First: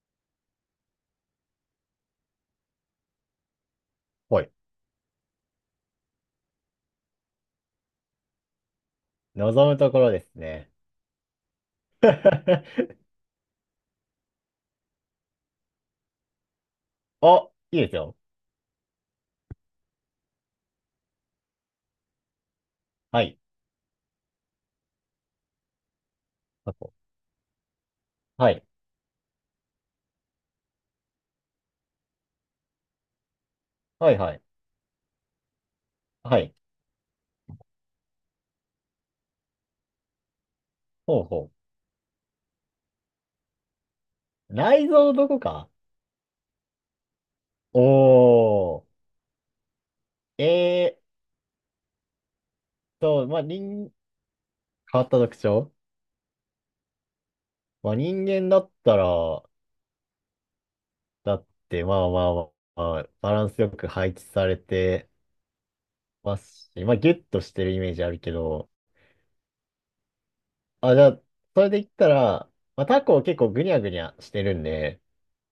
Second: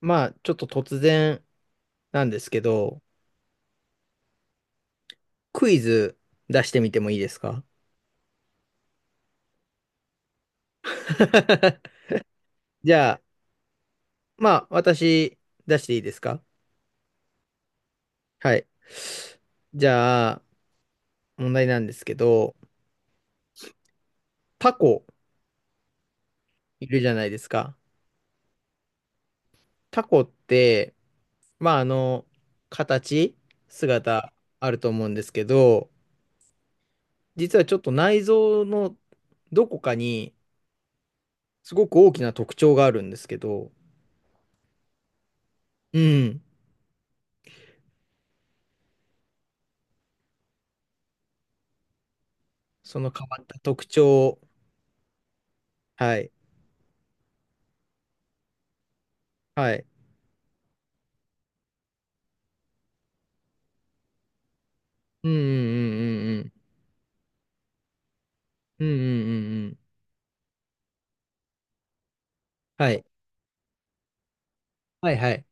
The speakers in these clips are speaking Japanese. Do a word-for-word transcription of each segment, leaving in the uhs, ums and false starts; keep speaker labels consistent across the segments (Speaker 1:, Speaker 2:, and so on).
Speaker 1: まあ、ちょっと突然なんですけど、
Speaker 2: はい。
Speaker 1: クイズ出してみてもいいですか？
Speaker 2: 望むところですね。
Speaker 1: じ ゃあ、まあ、私出していいですか？
Speaker 2: あ、いいですよ。
Speaker 1: はい。じゃあ、問題なんですけど、
Speaker 2: はい。
Speaker 1: タコ
Speaker 2: あ
Speaker 1: い
Speaker 2: と、
Speaker 1: るじゃないですか。
Speaker 2: はい。
Speaker 1: タコって、まあ、あの、形、
Speaker 2: はい
Speaker 1: 姿
Speaker 2: はい。
Speaker 1: あると思うんですけど、
Speaker 2: はい。
Speaker 1: 実はちょっと内臓のどこかに
Speaker 2: ほうほ
Speaker 1: すごく大きな特徴があるんですけど、
Speaker 2: う。内臓どこか。
Speaker 1: うん、
Speaker 2: おー。えーっ
Speaker 1: その変
Speaker 2: と、
Speaker 1: わ
Speaker 2: まあ、
Speaker 1: った特
Speaker 2: 人、
Speaker 1: 徴、
Speaker 2: 変わった特徴。
Speaker 1: はい。
Speaker 2: まあ、人間だったら、
Speaker 1: はい。
Speaker 2: だって、まあまあまあ、まあバランスよく配置されて
Speaker 1: うんう
Speaker 2: ま
Speaker 1: んうん
Speaker 2: すし、まあ、ギュッとしてるイメージあるけど、
Speaker 1: うんうん。うんうんうんうん。
Speaker 2: あ、じゃあ、それで言ったら、まあ、
Speaker 1: は
Speaker 2: タ
Speaker 1: い。
Speaker 2: コ結構グニャグニャしてるんで、
Speaker 1: はいはい。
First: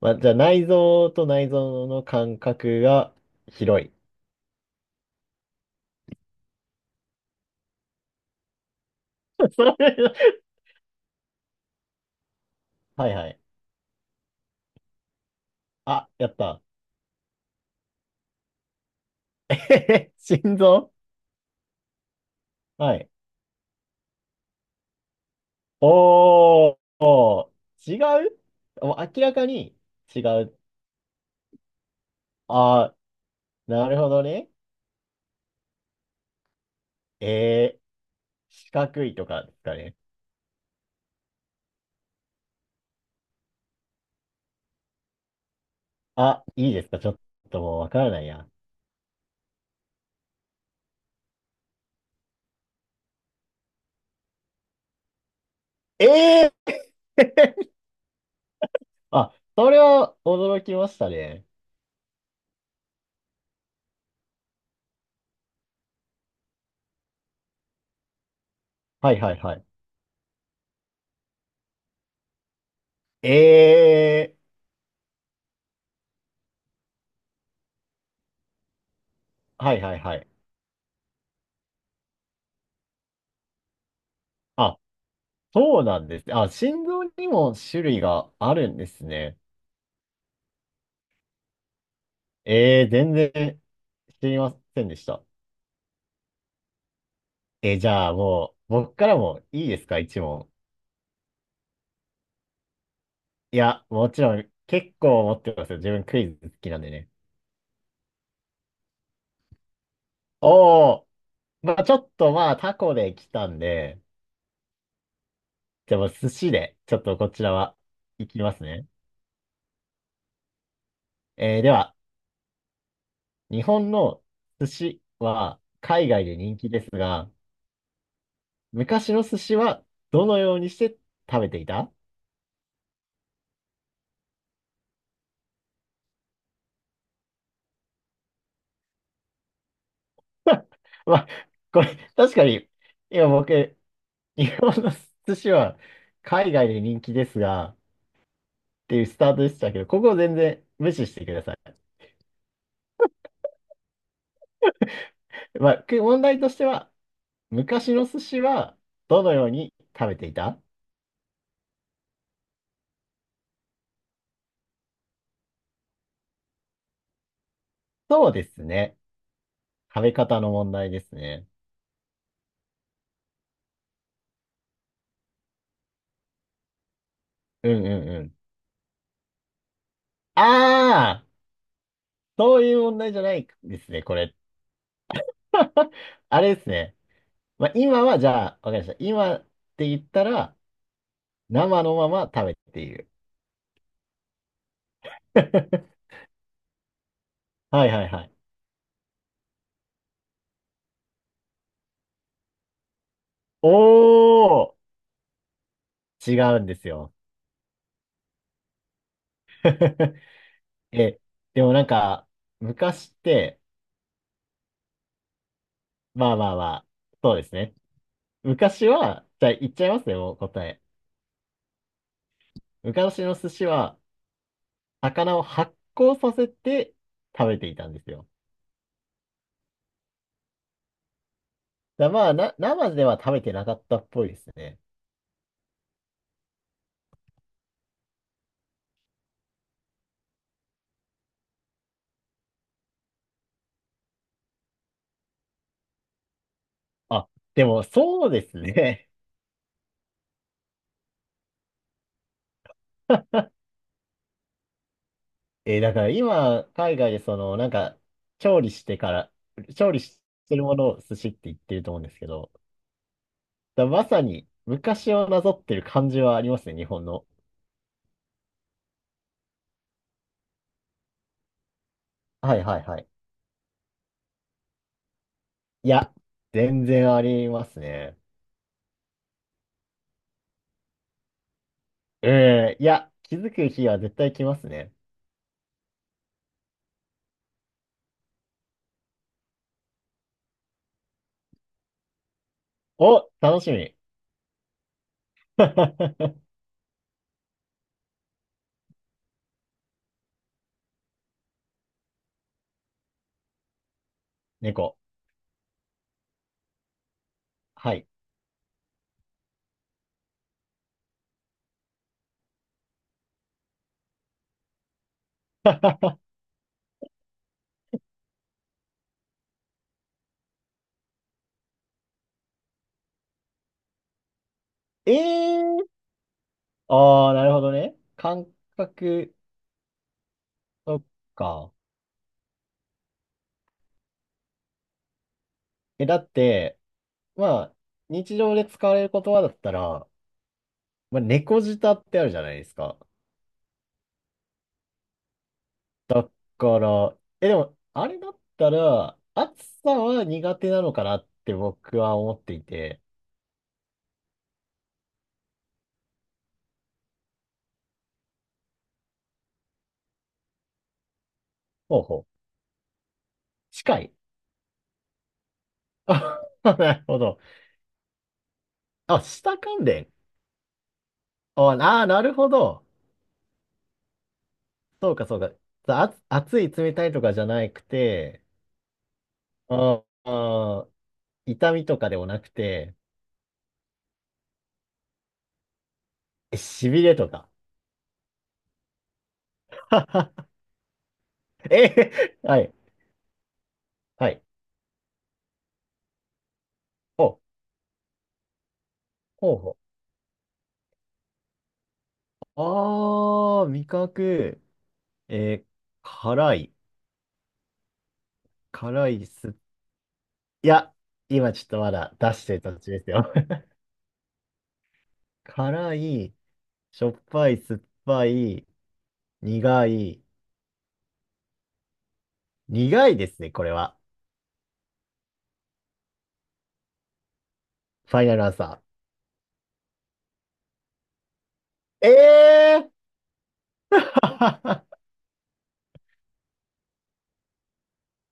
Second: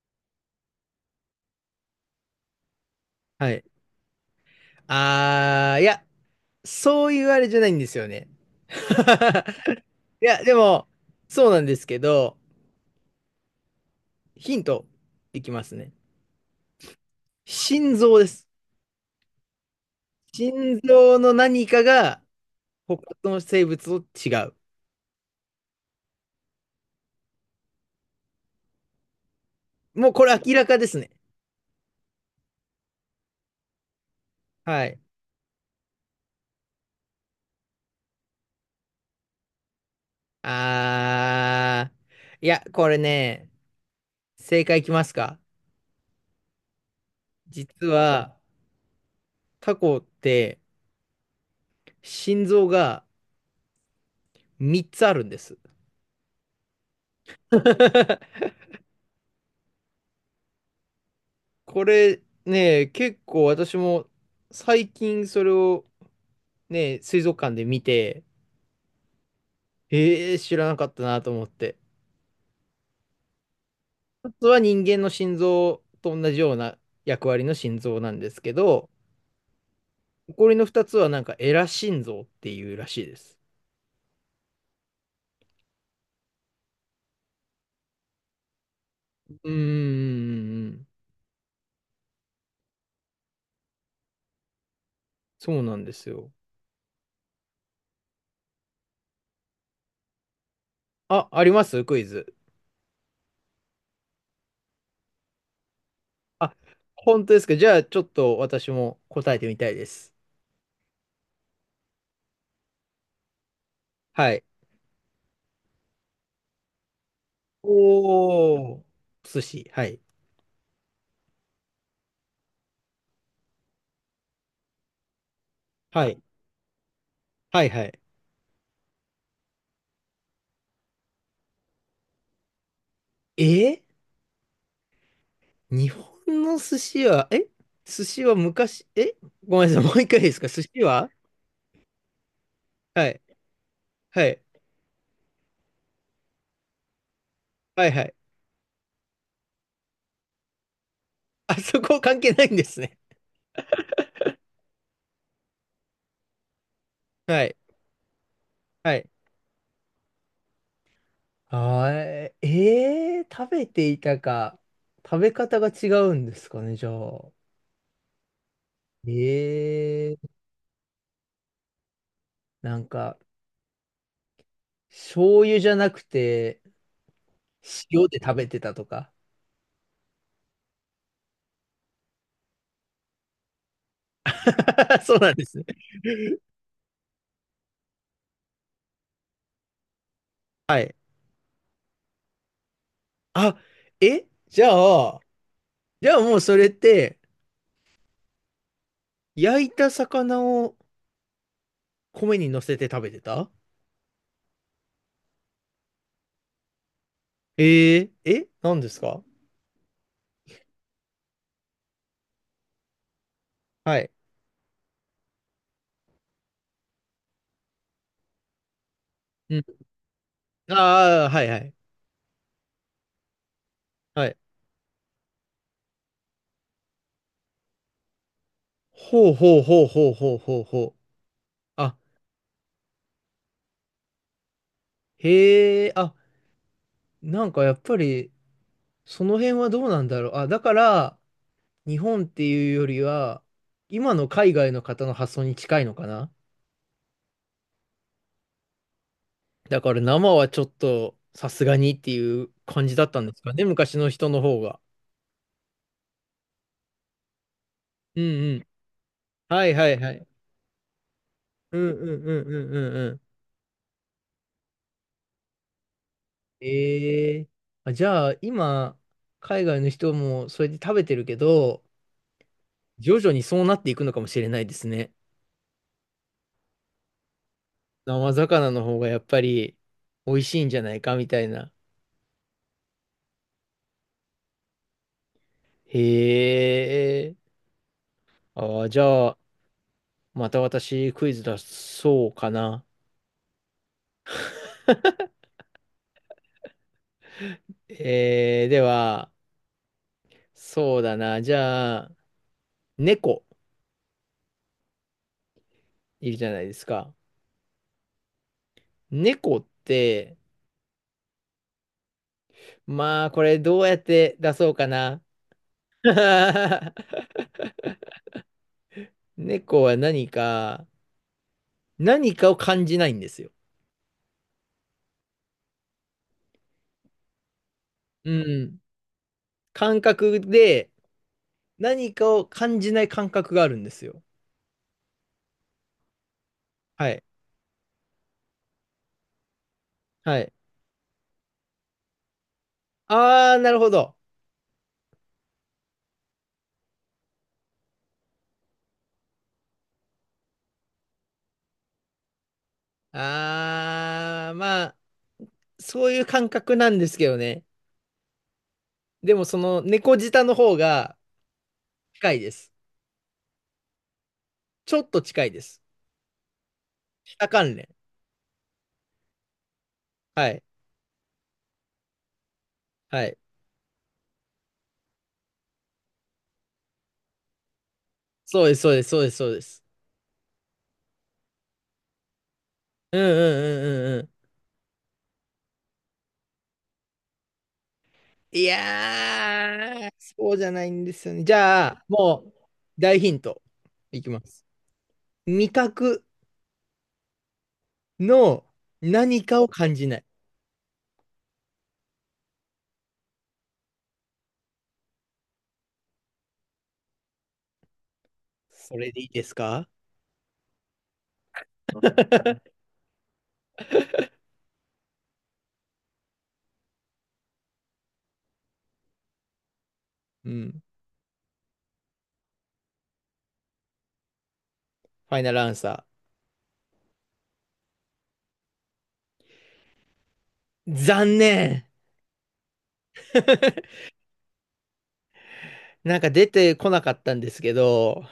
Speaker 2: まあ、じゃあ内臓と内臓の間隔が
Speaker 1: はい。
Speaker 2: 広い。
Speaker 1: あー、いや、そういうあれじゃないんですよね。
Speaker 2: それ、
Speaker 1: いや、でも、そうなんですけど、
Speaker 2: はいはい。
Speaker 1: ヒントいきますね。
Speaker 2: あ、やった。
Speaker 1: 心臓です。
Speaker 2: 心
Speaker 1: 心
Speaker 2: 臓、
Speaker 1: 臓の何かが
Speaker 2: は
Speaker 1: 他
Speaker 2: い。
Speaker 1: の生物と違う。
Speaker 2: おー、おー違う、もう明らかに
Speaker 1: もう
Speaker 2: 違
Speaker 1: これ明
Speaker 2: う。
Speaker 1: らかですね。
Speaker 2: あー、なるほどね。
Speaker 1: はい。
Speaker 2: えー、四角いとかですかね。
Speaker 1: あー、いや、これね、正解いきますか。
Speaker 2: あ、いいですか、ちょっともう
Speaker 1: 実
Speaker 2: わからない
Speaker 1: は、
Speaker 2: や。
Speaker 1: タコって心臓がみっつあるんです。
Speaker 2: えー、あ、それは驚きましたね。
Speaker 1: これね、結構私も最近それをね、水族館で見て、
Speaker 2: はいはいはい。
Speaker 1: えー、知らなかったなと思って。一
Speaker 2: え
Speaker 1: つは人間の心臓と同じような役割の心臓なんですけど、
Speaker 2: ー、はいはいはい。
Speaker 1: 残りのふたつはなんかエラ心臓っていうらしいです。
Speaker 2: あ、そうなんです。あ、心臓にも種類があるんですね。
Speaker 1: うーん、
Speaker 2: えー、全然知りませんでした。
Speaker 1: そうなんですよ。
Speaker 2: えー、じゃあもう、僕からもいいですか、いちもん。
Speaker 1: あ、ありますクイズ。
Speaker 2: いや、もちろん、結構持ってますよ。自分クイズ好
Speaker 1: あ、
Speaker 2: きなんでね。
Speaker 1: 本当ですか。じゃあちょっと私も答えてみたいです。
Speaker 2: おー、まあちょっとまあタコで来たんで、
Speaker 1: はい。
Speaker 2: じゃあもう寿司で、ちょっとこちらは、いきます
Speaker 1: おー、
Speaker 2: ね。
Speaker 1: 寿司。はい。
Speaker 2: えーでは、日本の寿司は
Speaker 1: は
Speaker 2: 海
Speaker 1: い。
Speaker 2: 外で人気ですが、
Speaker 1: はい、はい。
Speaker 2: 昔の寿司はどのようにして食べていた。
Speaker 1: えー日本の寿司は、え寿司は昔、えごめんなさい、もう一回いいですか寿司 は、
Speaker 2: まあ、これ、確かに、
Speaker 1: はい。
Speaker 2: 今僕、
Speaker 1: はい。
Speaker 2: 日本の寿司は海外で人気ですが、っ
Speaker 1: はい、はい。
Speaker 2: ていうスタートでしたけど、ここを全然無視してくださ
Speaker 1: あそ
Speaker 2: い。
Speaker 1: こ関係ないんですね。
Speaker 2: まあ、く問題としては、
Speaker 1: はい。
Speaker 2: 昔の寿司は
Speaker 1: はい。
Speaker 2: どのように食べていた。
Speaker 1: あー、えー、食べていたか。食べ方が違うんですかね、じゃあ。
Speaker 2: そうですね。食べ
Speaker 1: えー、
Speaker 2: 方の問題ですね。
Speaker 1: なんか、醤油じゃなくて、
Speaker 2: うんう
Speaker 1: 塩
Speaker 2: ん
Speaker 1: で
Speaker 2: う
Speaker 1: 食
Speaker 2: ん。
Speaker 1: べてたとか。
Speaker 2: ああ、そういう問題じゃないですね、これ。
Speaker 1: そうなんですね。
Speaker 2: あれですね。まあ、今はじゃあ、わかりました。今って言ったら、
Speaker 1: はい。
Speaker 2: 生のまま食べている。
Speaker 1: あ、えじゃあ、じゃあもうそれって、
Speaker 2: はいはいはい。
Speaker 1: 焼いた魚を米に乗せて食べてた、
Speaker 2: おー、違うんですよ。
Speaker 1: えー、え何ですか？
Speaker 2: え、でもなんか、昔って、
Speaker 1: はい。
Speaker 2: まあまあまあ、そうですね。昔は、じゃあ
Speaker 1: うん。
Speaker 2: 言っちゃいますね、もう答え。
Speaker 1: ああ、はいはい。
Speaker 2: 昔の寿司は、
Speaker 1: はい。
Speaker 2: 魚を発酵させて食べていたんですよ。
Speaker 1: ほうほうほうほうほうほうほう。あ、
Speaker 2: だまあな、生では食べてなかったっぽいですね。
Speaker 1: へえ、あ、なんかやっぱり、その辺はどうなんだろう。あ、だから、日本っていうよりは、今の海外の方の発想に近いのかな。
Speaker 2: あ、でもそうですね。
Speaker 1: だから生はちょっと、さすがにっていう感じだったんです かね、昔の人の方が。
Speaker 2: えー、だから今、海外でその、なんか、
Speaker 1: うんう
Speaker 2: 調
Speaker 1: ん。
Speaker 2: 理してから、
Speaker 1: はいは
Speaker 2: 調
Speaker 1: い
Speaker 2: 理
Speaker 1: は
Speaker 2: し
Speaker 1: い。
Speaker 2: てるものを寿司って言って
Speaker 1: う
Speaker 2: る
Speaker 1: ん
Speaker 2: と思うん
Speaker 1: う
Speaker 2: です
Speaker 1: ん
Speaker 2: け
Speaker 1: うんう
Speaker 2: ど、
Speaker 1: んうんうん。
Speaker 2: だまさに昔をなぞってる感じはありますね、日本の。
Speaker 1: ええ、あ、じゃあ、今、海外の人もそれで食べてるけど、
Speaker 2: はいはいはい。
Speaker 1: 徐々にそうなっていくのかもしれないですね。
Speaker 2: いや、全然ありますね。
Speaker 1: 生魚の方がやっぱり美味しいんじゃないかみたいな。
Speaker 2: うん、いや、気づく日は絶対来ますね。
Speaker 1: へえ。ああ、じゃあ、また私クイズ出そうかな。
Speaker 2: お、楽しみ。
Speaker 1: えー、では、そうだな。じゃあ、猫
Speaker 2: 猫。
Speaker 1: いるじゃないですか。
Speaker 2: はい。
Speaker 1: 猫って、まあ、これどうやって出そうかな。猫は何か、何かを感じないんですよ。
Speaker 2: えー、ああ、なるほどね。
Speaker 1: う
Speaker 2: 感
Speaker 1: ん。
Speaker 2: 覚、
Speaker 1: 感覚で
Speaker 2: そっか。
Speaker 1: 何かを感じない感覚があるんですよ。
Speaker 2: え、だって、
Speaker 1: はい。
Speaker 2: まあ、日常で使われる言葉だったら、
Speaker 1: はい。
Speaker 2: まあ、猫舌ってあるじゃないですか。
Speaker 1: ああ、なるほど。
Speaker 2: から、え、でも、あれだったら、暑さは苦手なのかなって僕は思っていて。
Speaker 1: ああ、まあ、そういう感覚なんですけどね。でもその猫舌の方が
Speaker 2: ほうほ
Speaker 1: 近い
Speaker 2: う。
Speaker 1: です。
Speaker 2: 近い。
Speaker 1: ちょっと近いです。
Speaker 2: あ、なるほど。
Speaker 1: 舌関連。
Speaker 2: あ、下関連。
Speaker 1: はい。
Speaker 2: あ、あ、なるほど。
Speaker 1: はい。
Speaker 2: そうか、そうか。あ、暑い、冷たいとかじゃなくて、
Speaker 1: そうです、そうです、そうです、そうです。
Speaker 2: ああ、痛みとかでもなくて、
Speaker 1: うんうんうんうんうん。
Speaker 2: え、しびれとか。
Speaker 1: いやー、そ うじゃないんですよね。じゃあ、
Speaker 2: え、
Speaker 1: もう、
Speaker 2: はい、
Speaker 1: 大ヒントい
Speaker 2: は
Speaker 1: きま
Speaker 2: い。
Speaker 1: す。味覚
Speaker 2: ほう、
Speaker 1: の何
Speaker 2: ほう
Speaker 1: かを
Speaker 2: ほう。
Speaker 1: 感じない。
Speaker 2: ああ、味覚。えー辛い。
Speaker 1: そ
Speaker 2: 辛
Speaker 1: れでい
Speaker 2: い、
Speaker 1: いで
Speaker 2: 酸
Speaker 1: す
Speaker 2: っ、
Speaker 1: か？
Speaker 2: いや、今ちょっとまだ出してる途 中ですよ。辛い、しょっぱい、酸っぱい、苦い、
Speaker 1: うん。
Speaker 2: 苦いですね、これは。
Speaker 1: ファイナルアンサ
Speaker 2: ファイナルアンサ
Speaker 1: ー。残念。
Speaker 2: ー。ええー。
Speaker 1: なんか出てこなかったんですけど、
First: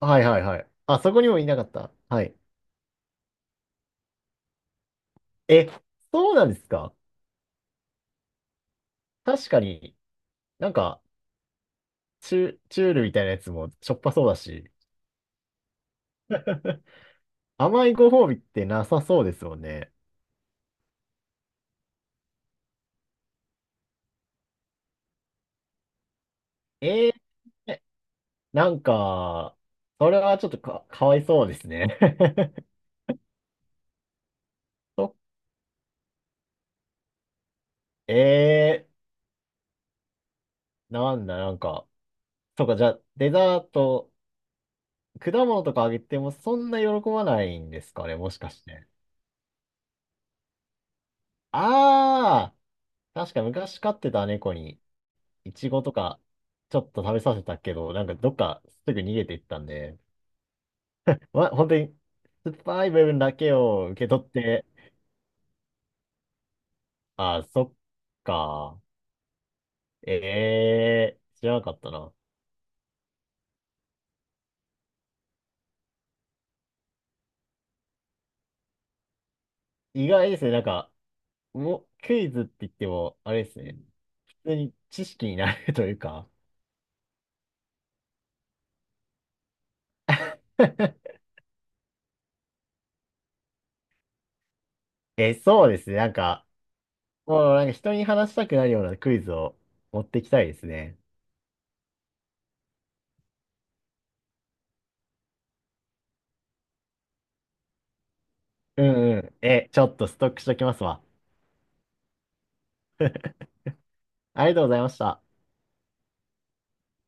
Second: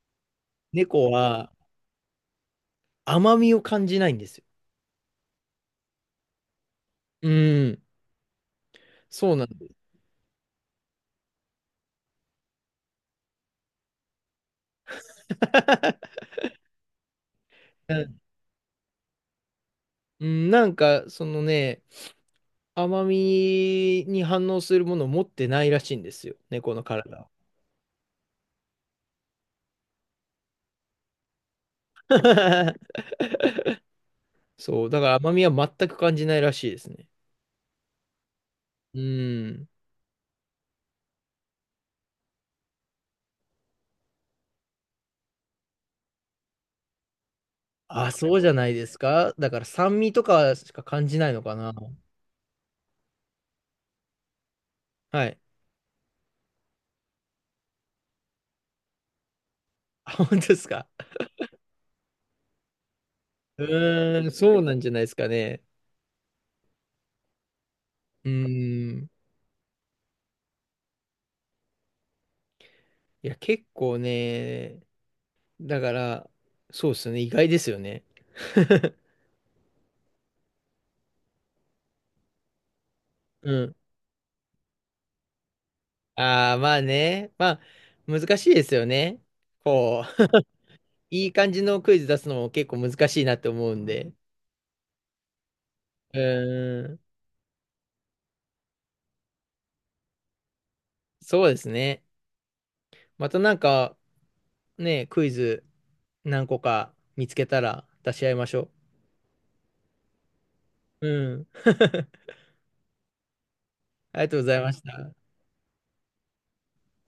Speaker 2: はいはいはい。あ、
Speaker 1: 猫
Speaker 2: そこにもい
Speaker 1: は
Speaker 2: なかった。はい。
Speaker 1: 甘みを感じないんですよ。
Speaker 2: え、そうなんですか。
Speaker 1: うん。そうなん
Speaker 2: 確か
Speaker 1: です。
Speaker 2: に、なんか、チュ、チュールみたいなやつもしょっぱそうだし、甘いご褒美ってなさそうですもんね。
Speaker 1: うん、なんか、そのね、甘みに反応するものを持ってないらしいんですよ、猫の
Speaker 2: え
Speaker 1: 体
Speaker 2: ー、
Speaker 1: は。
Speaker 2: なんか、それはちょっとか、かわいそうですね。
Speaker 1: そう、だか
Speaker 2: そ
Speaker 1: ら甘みは全く感じないらしいですね。
Speaker 2: え、え、
Speaker 1: うん。
Speaker 2: なんだ、なんか。そうか、じゃあ、デザート、果物とかあげてもそんな喜ばないんですか
Speaker 1: あ、
Speaker 2: ね、も
Speaker 1: そ
Speaker 2: し
Speaker 1: うじ
Speaker 2: か
Speaker 1: ゃ
Speaker 2: し
Speaker 1: ないで
Speaker 2: て。
Speaker 1: すか。だから酸味とかしか感じないのかな。
Speaker 2: ああ、確か昔飼ってた猫に、
Speaker 1: はい。
Speaker 2: イチゴとか、ちょっと食べさせたけど、なんかどっかすぐ逃げていったんで、
Speaker 1: あ、本当ですか。
Speaker 2: ま、本当に、酸っぱい部分だけ
Speaker 1: う
Speaker 2: を受け取
Speaker 1: ー
Speaker 2: っ
Speaker 1: ん、そう
Speaker 2: て、
Speaker 1: なんじゃないですかね。
Speaker 2: ああ、そっ
Speaker 1: う
Speaker 2: か。
Speaker 1: ーん。
Speaker 2: ええ、知らなかったな。
Speaker 1: いや、結構ね、だから、そうですね、意外ですよね。
Speaker 2: 意外ですね、なんか、もう、クイズって言っても、あれ
Speaker 1: う
Speaker 2: です
Speaker 1: ん。
Speaker 2: ね、普通に知識になるというか、
Speaker 1: ああ、まあね。まあ、難しいですよね。こう、いい感じのクイズ出すのも結構難しいなって思うんで。
Speaker 2: え、そうですね。なん
Speaker 1: う
Speaker 2: か、
Speaker 1: ーん、
Speaker 2: もうなんか人に話したくなるようなクイズを持ってきたいですね。
Speaker 1: そうですね。またなんか、ね、クイズ何個か見つけたら出し合いましょ
Speaker 2: うんうん。え、ちょっとストックしときますわ。
Speaker 1: う。うん。ありがとう
Speaker 2: あ
Speaker 1: ご
Speaker 2: り
Speaker 1: ざい
Speaker 2: がとう
Speaker 1: ま
Speaker 2: ござ
Speaker 1: し
Speaker 2: いまし
Speaker 1: た。
Speaker 2: た。